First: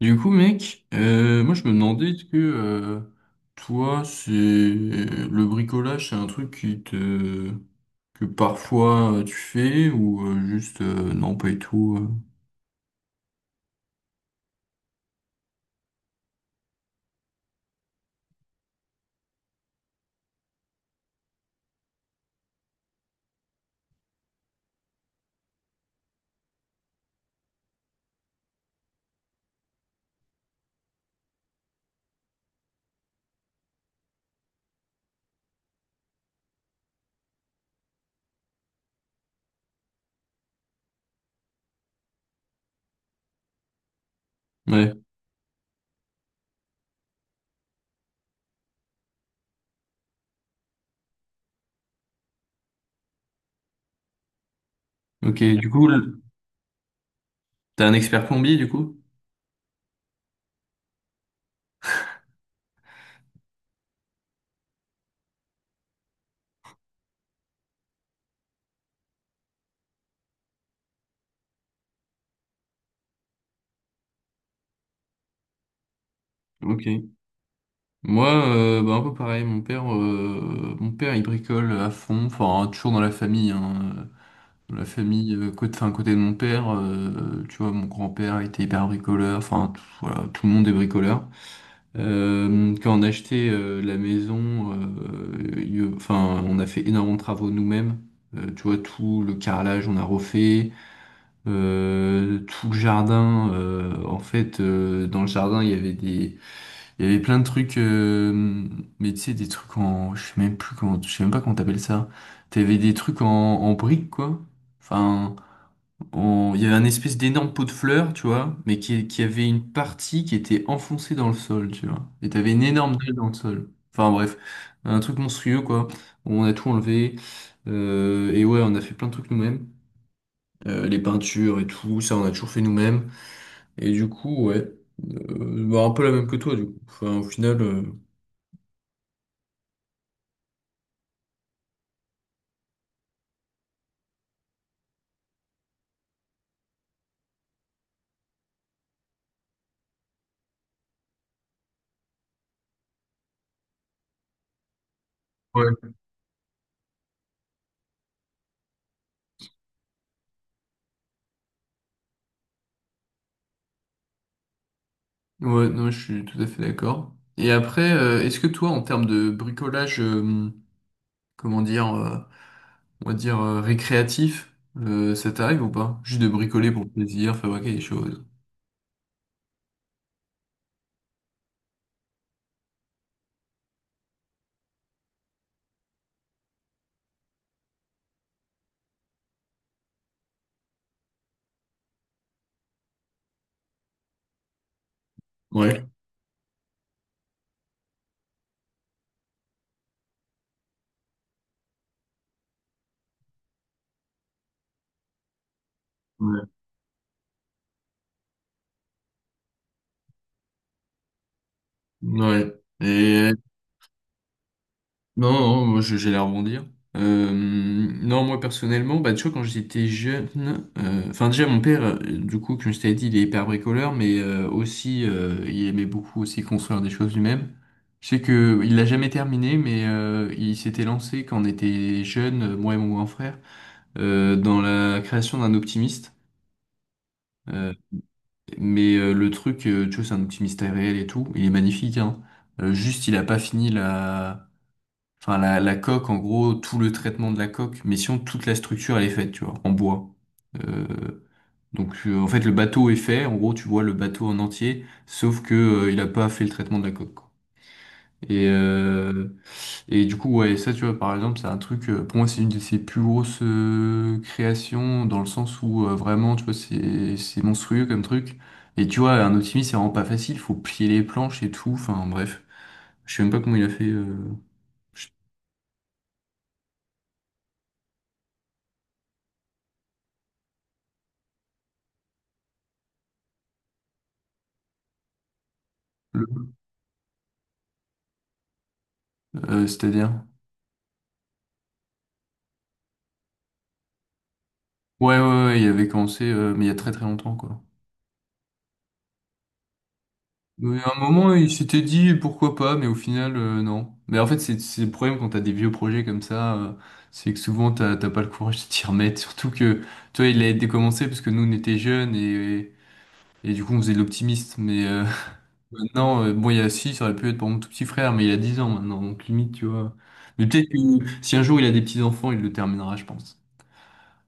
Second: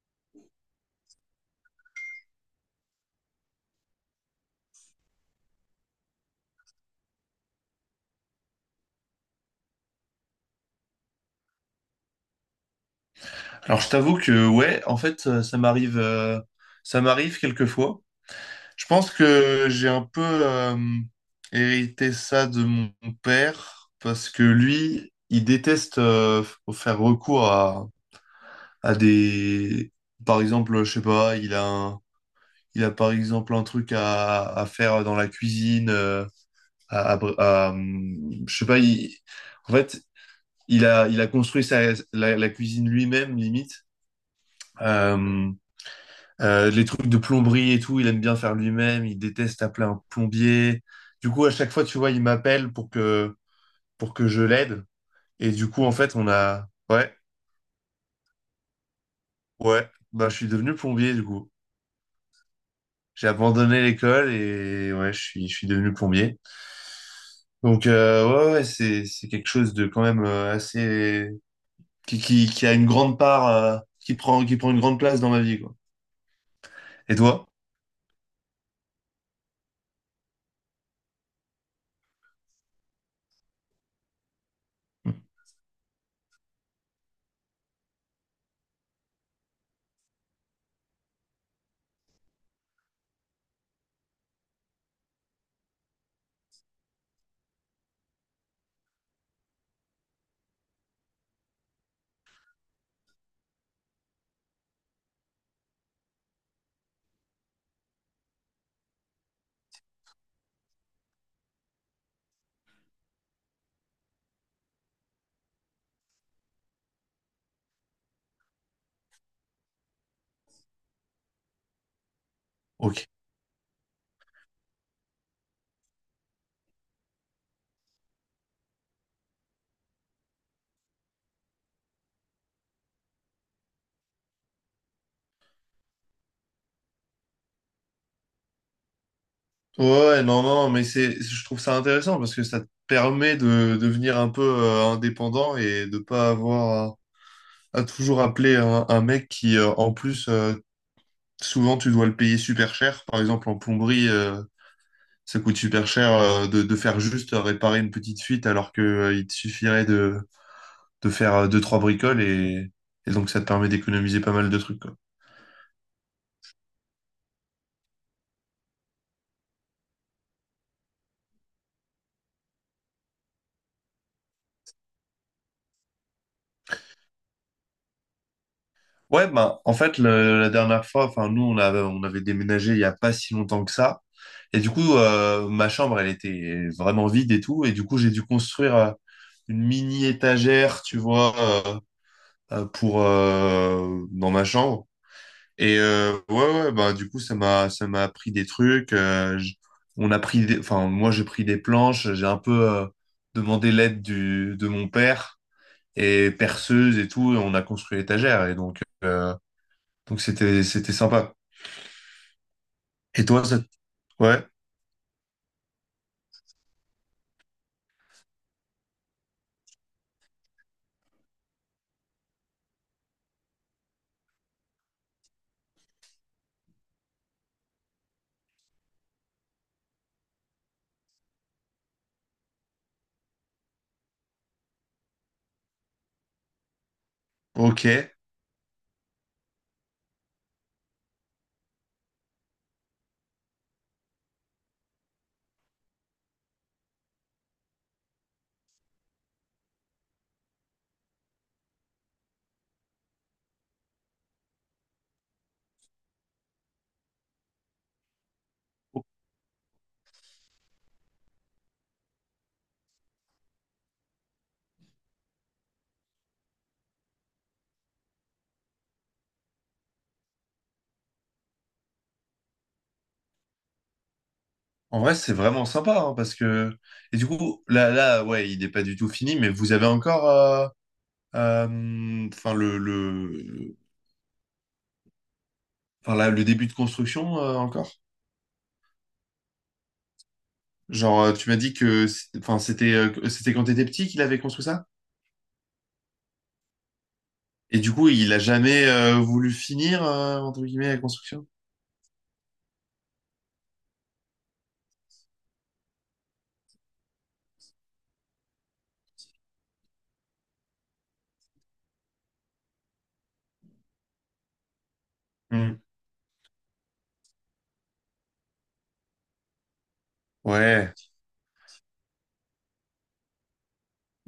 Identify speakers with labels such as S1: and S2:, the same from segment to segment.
S1: Du coup, mec, moi je me demandais est-ce que toi, c'est le bricolage, c'est un truc qui te que parfois tu fais ou juste non pas du tout.
S2: Alors je t'avoue que ouais, en fait ça m'arrive ça m'arrive quelquefois. Je pense que j'ai un peu hérité ça de mon père parce que lui, il déteste faire recours à des par exemple, je sais pas, il a par exemple un truc à faire dans la cuisine je sais pas, en fait, il a construit la cuisine lui-même limite.
S1: Ouais.
S2: Euh, les trucs de plomberie et tout, il aime bien faire lui-même, il déteste appeler un plombier. Du coup, à chaque fois, tu vois, il m'appelle pour que je l'aide.
S1: Ok.
S2: Et
S1: Du
S2: du coup,
S1: coup,
S2: en fait, on a... Ouais,
S1: t'es un expert plombier du coup?
S2: ouais, bah, je suis devenu plombier, du coup. J'ai abandonné l'école et ouais, je suis devenu plombier. Donc, ouais, ouais, c'est quelque chose de quand même assez... qui a une grande part, qui prend une grande place dans ma vie, quoi.
S1: Ok.
S2: Et toi?
S1: Moi, bah, un peu pareil. Mon père, il bricole à fond. Enfin, toujours dans la famille. Hein. Dans la
S2: Hmm.
S1: famille, côté, enfin, côté de mon père, tu vois, mon grand-père était hyper bricoleur. Enfin, voilà, tout le monde est bricoleur. Quand on a acheté la maison, enfin, on a fait énormément de travaux nous-mêmes. Tu vois, tout le carrelage, on a refait. Tout le jardin, en fait, dans le jardin, il y avait il y avait plein de trucs, mais tu sais, des trucs en, je sais même plus comment, je sais même pas comment t'appelles ça. T'avais des trucs en, en briques, quoi. Enfin il y avait un espèce d'énorme pot de fleurs, tu vois, mais qui avait une partie qui était enfoncée dans le sol, tu vois. Et t'avais une énorme
S2: Ok.
S1: dalle dans le sol. Enfin bref, un truc monstrueux, quoi. On a tout enlevé. Et ouais, on a fait plein de trucs nous-mêmes. Les peintures et tout, ça, on a toujours fait nous-mêmes. Et du coup, ouais. Bah, un peu la même que toi, du coup. Enfin, au final.
S2: Ouais, ouais, non, non, mais c'est, je trouve ça intéressant parce que ça te permet de devenir un peu indépendant et de pas avoir à toujours appeler un mec qui, en plus, souvent tu dois le payer super cher. Par exemple, en plomberie, ça coûte
S1: Ouais.
S2: super cher de faire juste réparer une petite fuite alors que il te suffirait de faire deux, trois bricoles et donc ça te permet d'économiser pas mal de trucs, quoi.
S1: Ouais, non, je suis tout à fait d'accord. Et après, est-ce que toi, en termes de bricolage, comment dire. On va dire, récréatif, ça t'arrive ou pas? Juste de bricoler pour le plaisir, fabriquer des choses.
S2: Ouais, ben, en fait, la dernière fois, enfin, nous, on avait déménagé il y a pas si longtemps que ça. Et du coup, ma chambre, elle était vraiment vide et tout. Et du coup, j'ai dû construire une mini étagère, tu vois, euh, pour, dans ma chambre. Et
S1: Ouais,
S2: ouais, ouais, ben, du coup, ça m'a appris des trucs. On a pris des, enfin, moi, j'ai pris des planches. J'ai un peu demandé l'aide de mon père et
S1: Ouais.
S2: perceuse et tout. Et on a construit l'étagère. Et donc c'était sympa.
S1: Ouais.
S2: Et
S1: Et
S2: toi, ça... ouais,
S1: non, non, moi j'allais rebondir. Non, moi personnellement, bah, tu vois, quand j'étais jeune, enfin déjà mon père, du coup, comme je t'avais dit, il est hyper bricoleur, mais aussi il aimait beaucoup aussi construire des choses lui-même. Je sais que il l'a jamais terminé, mais il s'était lancé quand on était jeune, moi et mon grand frère, dans la création d'un optimiste. Euh,
S2: ok.
S1: Mais le truc, tu vois, c'est un petit mystère réel et tout. Il est magnifique, hein. Juste, il a pas fini la. Enfin, la coque, en gros, tout le traitement de la coque. Mais sinon, toute la structure, elle est faite, tu vois, en bois. Euh, donc, en fait, le bateau est fait. En gros, tu vois le bateau en entier, sauf que, il a pas fait le traitement de la coque, quoi. Et, euh, et du coup, ouais, ça, tu vois, par exemple, c'est un truc, pour moi, c'est une de ses plus grosses créations, dans le sens où vraiment, tu vois, c'est monstrueux comme truc. Et tu vois, un optimiste, c'est vraiment pas facile, faut plier les planches et tout, enfin, bref. Je sais même pas comment il a fait,
S2: En
S1: je-
S2: vrai, c'est vraiment sympa hein, parce que et du coup là ouais, il n'est pas du tout fini, mais vous avez encore enfin le enfin là, le
S1: le-
S2: début de construction encore.
S1: c'est-à-dire.
S2: Genre tu m'as dit que enfin c'était c'était quand t'étais petit qu'il avait construit ça
S1: Ouais, ouais, ouais, il avait commencé, mais il y a très très longtemps, quoi.
S2: et du coup il a jamais voulu finir entre
S1: Mais
S2: guillemets
S1: à un
S2: la
S1: moment,
S2: construction.
S1: il s'était dit pourquoi pas, mais au final, non. Mais en fait, c'est le problème quand t'as des vieux projets comme ça, c'est que souvent t'as pas le courage de t'y remettre. Surtout que toi, il a été commencé parce que nous, on était jeunes et, du coup, on faisait de l'optimiste. Mais
S2: Hmm.
S1: maintenant, bon, il y a six, ça aurait pu être pour mon tout petit frère, mais il a 10 ans maintenant, donc limite, tu vois. Mais peut-être que
S2: Ouais,
S1: si un jour il a des petits-enfants, il le terminera, je pense.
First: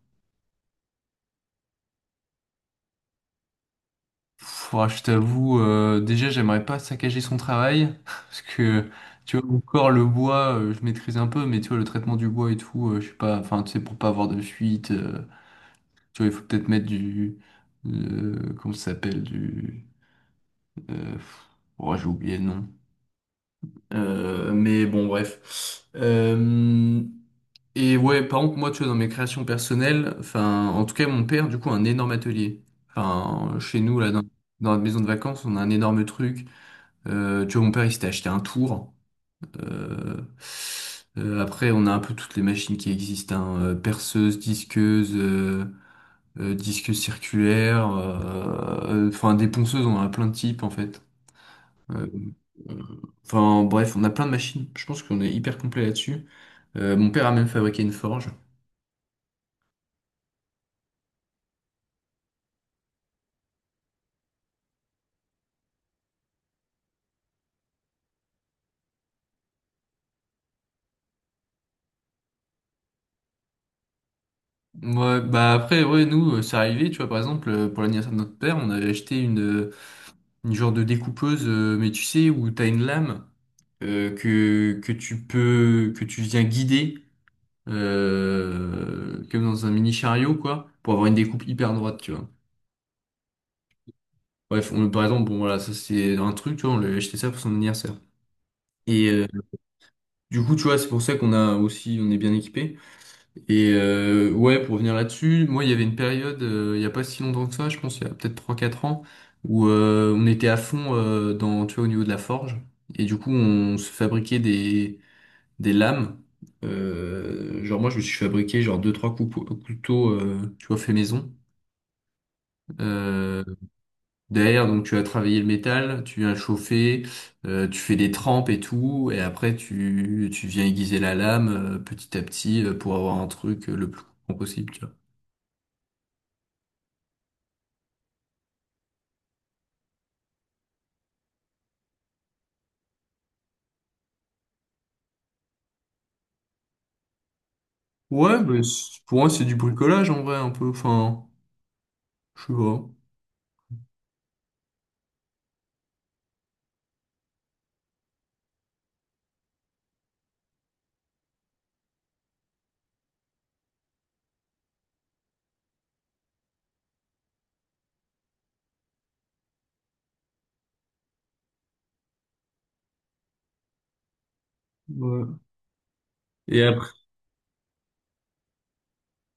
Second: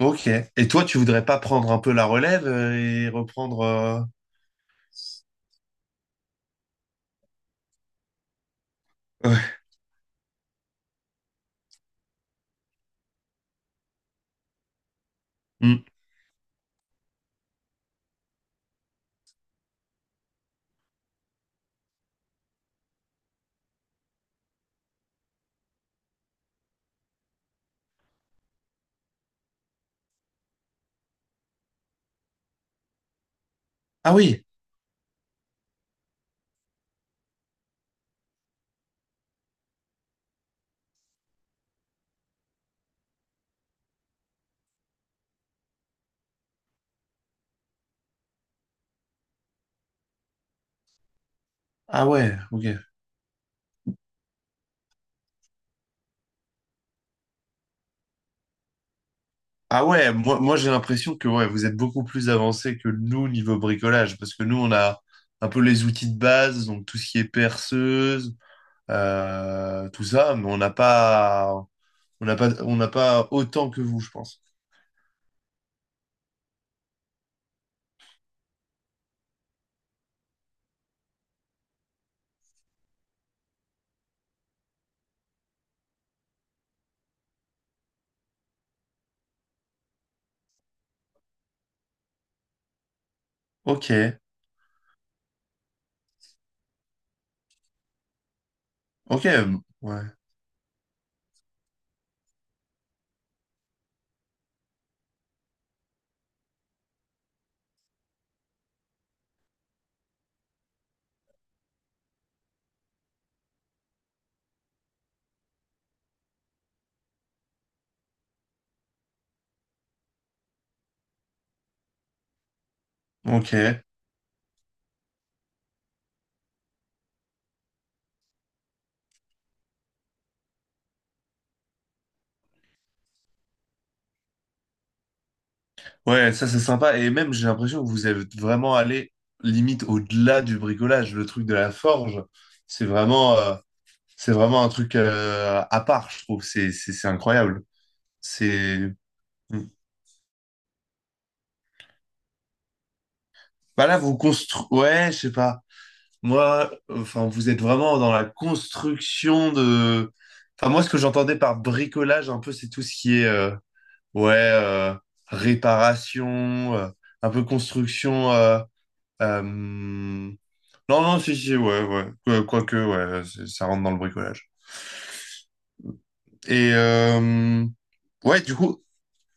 S2: ok. Et toi, tu voudrais pas prendre un peu la relève et reprendre
S1: Pff, ah, je t'avoue, déjà, j'aimerais pas saccager son travail, parce que, tu vois,
S2: Ouais.
S1: encore le bois, je maîtrise un peu, mais tu vois, le traitement du bois et tout, je sais pas, enfin, tu sais, pour pas avoir de fuite,
S2: Hmm.
S1: tu vois, il faut peut-être mettre du, comment ça s'appelle, du, euh, pff, oh, j'ai oublié le nom. Mais bon, bref. Et ouais, par contre, moi, tu vois, dans mes créations personnelles, enfin, en tout cas, mon père, du coup, a un énorme atelier. Enfin, chez nous, là,
S2: Ah
S1: dans,
S2: oui,
S1: dans la maison de vacances, on a un énorme truc. Tu vois, mon père, il s'était acheté un tour. Euh, après, on a un peu toutes les machines qui existent, hein, perceuse, disqueuse, disqueuse circulaire, enfin des ponceuses, on en a plein de types en fait.
S2: Ah
S1: Euh,
S2: ouais, ok.
S1: Enfin bref, on a plein de machines. Je pense qu'on est hyper complet là-dessus. Mon père a même fabriqué une forge.
S2: Ah ouais, moi, moi j'ai l'impression que ouais, vous êtes beaucoup plus avancé que nous niveau bricolage, parce que nous on a un peu les outils de base, donc tout ce qui est perceuse, tout ça, mais on n'a pas autant que vous, je pense.
S1: Ouais, bah après, ouais, nous, c'est arrivé, tu vois, par exemple, pour l'anniversaire de notre père, on avait acheté une genre de découpeuse, mais tu sais, où t'as une lame que tu peux, que tu viens guider, comme dans un mini chariot, quoi, pour avoir une découpe hyper droite, tu vois.
S2: Ok,
S1: Bref, on, par exemple, bon, voilà, ça c'est un truc, tu vois, on lui a acheté ça pour son anniversaire. Et
S2: ok, ouais,
S1: du coup, tu vois, c'est pour ça qu'on a aussi, on est bien équipé. Et ouais, pour revenir là-dessus, moi, il y avait une période, il n'y a pas si longtemps que ça, je pense, il y a peut-être 3 4 ans, où on était à fond dans, tu vois, au niveau de la forge. Et du coup, on se fabriquait des lames. Genre, moi, je me suis fabriqué genre deux trois 3 couteaux, tu vois, fait maison. Euh,
S2: ok,
S1: derrière, donc, tu as travaillé le métal, tu viens le chauffer, tu fais des trempes et tout, et après, tu viens aiguiser la lame petit à petit pour avoir un truc le plus coupant possible, tu vois.
S2: ouais, ça c'est sympa. Et même j'ai l'impression que vous êtes vraiment allé limite au-delà du bricolage, le truc de la forge, c'est vraiment, euh, c'est vraiment un truc à part, je trouve. C'est incroyable.
S1: Ouais, mais
S2: C'est.
S1: pour moi, c'est du bricolage en vrai, un peu. Enfin, je sais pas.
S2: Bah là, vous construisez. Ouais, je sais pas. Moi, enfin, vous êtes vraiment dans la construction de. Enfin, moi, ce que j'entendais par bricolage, un peu, c'est tout ce qui est. Ouais, réparation, un peu construction. Non, non, si, si, ouais, ouais. Quoique, ouais, ça rentre dans le bricolage.
S1: Ouais. Et
S2: Et.
S1: après,
S2: Ouais,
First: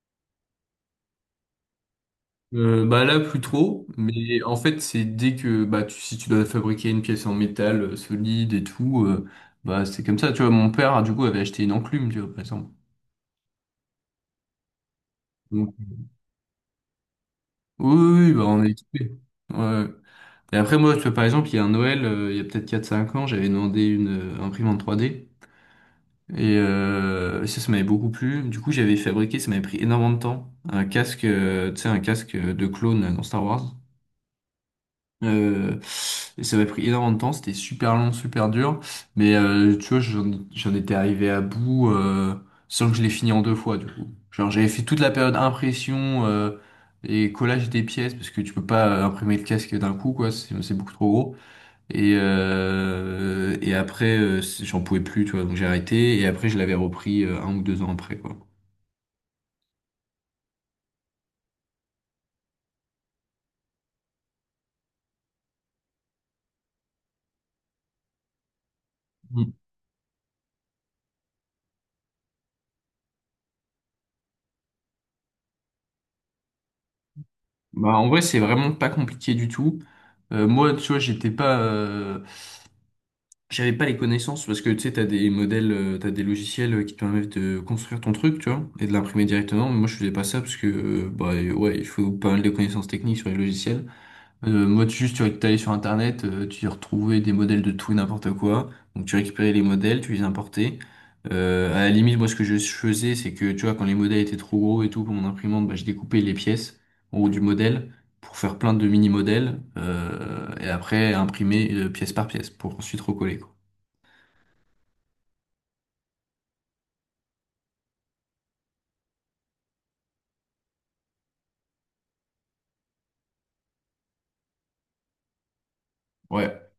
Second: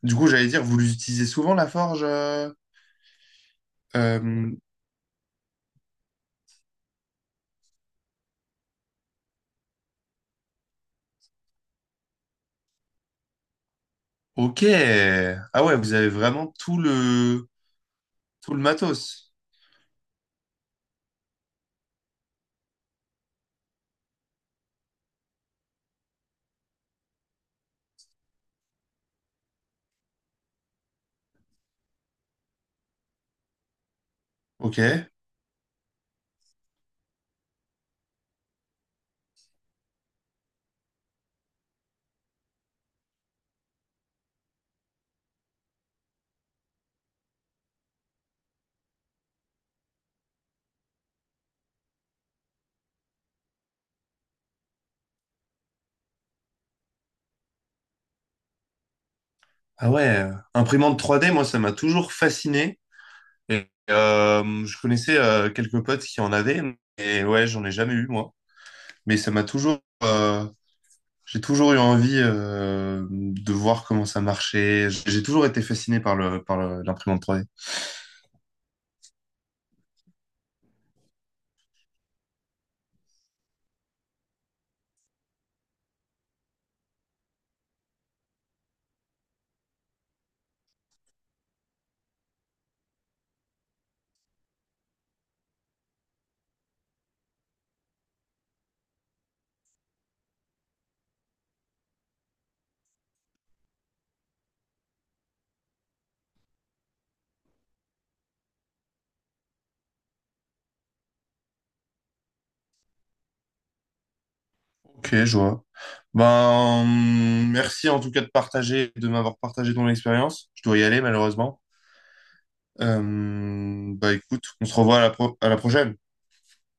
S2: du coup, j'allais dire, vous l'utilisez souvent, la forge?
S1: bah là, plus trop. Mais
S2: Euh,
S1: en fait, c'est dès que bah tu, si tu dois fabriquer une pièce en métal solide et tout, bah c'est comme ça. Tu vois, mon père, du coup, avait acheté une enclume, tu vois, par exemple.
S2: Ok. Ah
S1: Donc,
S2: ouais, vous avez vraiment
S1: oui, oui, oui, bah
S2: tout le
S1: on est équipé.
S2: matos.
S1: Ouais. Et après, moi, tu vois, par exemple, il y a un Noël, il y a peut-être 4 5 ans, j'avais demandé une imprimante 3D. Et ça, ça m'avait beaucoup plu. Du coup, j'avais fabriqué, ça m'avait pris énormément de temps, un casque, tu sais, un casque de clone dans Star Wars.
S2: Ok.
S1: Euh, et ça m'avait pris énormément de temps, c'était super long, super dur. Mais tu vois, j'en étais arrivé à bout sans que je l'ai fini en deux fois, du coup. Genre, j'avais fait toute la période impression et collage des pièces, parce que tu peux pas imprimer le casque d'un coup, quoi, c'est beaucoup trop gros. Et après, j'en pouvais plus, tu vois, donc j'ai arrêté. Et après, je l'avais repris un ou deux ans après, quoi.
S2: Ah ouais. Imprimante 3D, moi, ça m'a toujours fasciné. Et je connaissais quelques potes qui en avaient, et ouais, j'en ai jamais eu moi. Mais ça m'a
S1: Mm.
S2: toujours, j'ai toujours eu envie de voir comment ça marchait. J'ai toujours été fasciné par l'imprimante 3D.
S1: Bah, en vrai, c'est vraiment pas compliqué du tout. Moi, tu vois, j'avais pas les connaissances parce que tu sais, t'as des modèles, t'as des logiciels qui te permettent de construire ton truc, tu vois, et de l'imprimer directement. Mais moi, je faisais pas ça parce que, bah, ouais, il faut pas mal de connaissances techniques sur les logiciels. Motus, tu allé sur Internet, tu y retrouvais des modèles de tout et n'importe quoi. Donc tu récupérais les modèles, tu les importais. À la limite, moi ce que je faisais, c'est que tu vois, quand les modèles étaient trop gros et tout pour mon imprimante, bah, je découpais les pièces en haut du modèle pour faire plein de mini-modèles et après imprimer pièce par pièce pour ensuite recoller, quoi.
S2: Ok, je vois. Ben, merci en tout cas de partager, de m'avoir partagé ton expérience. Je dois y aller malheureusement. Bah écoute, on se revoit à à la prochaine.
S1: Ouais.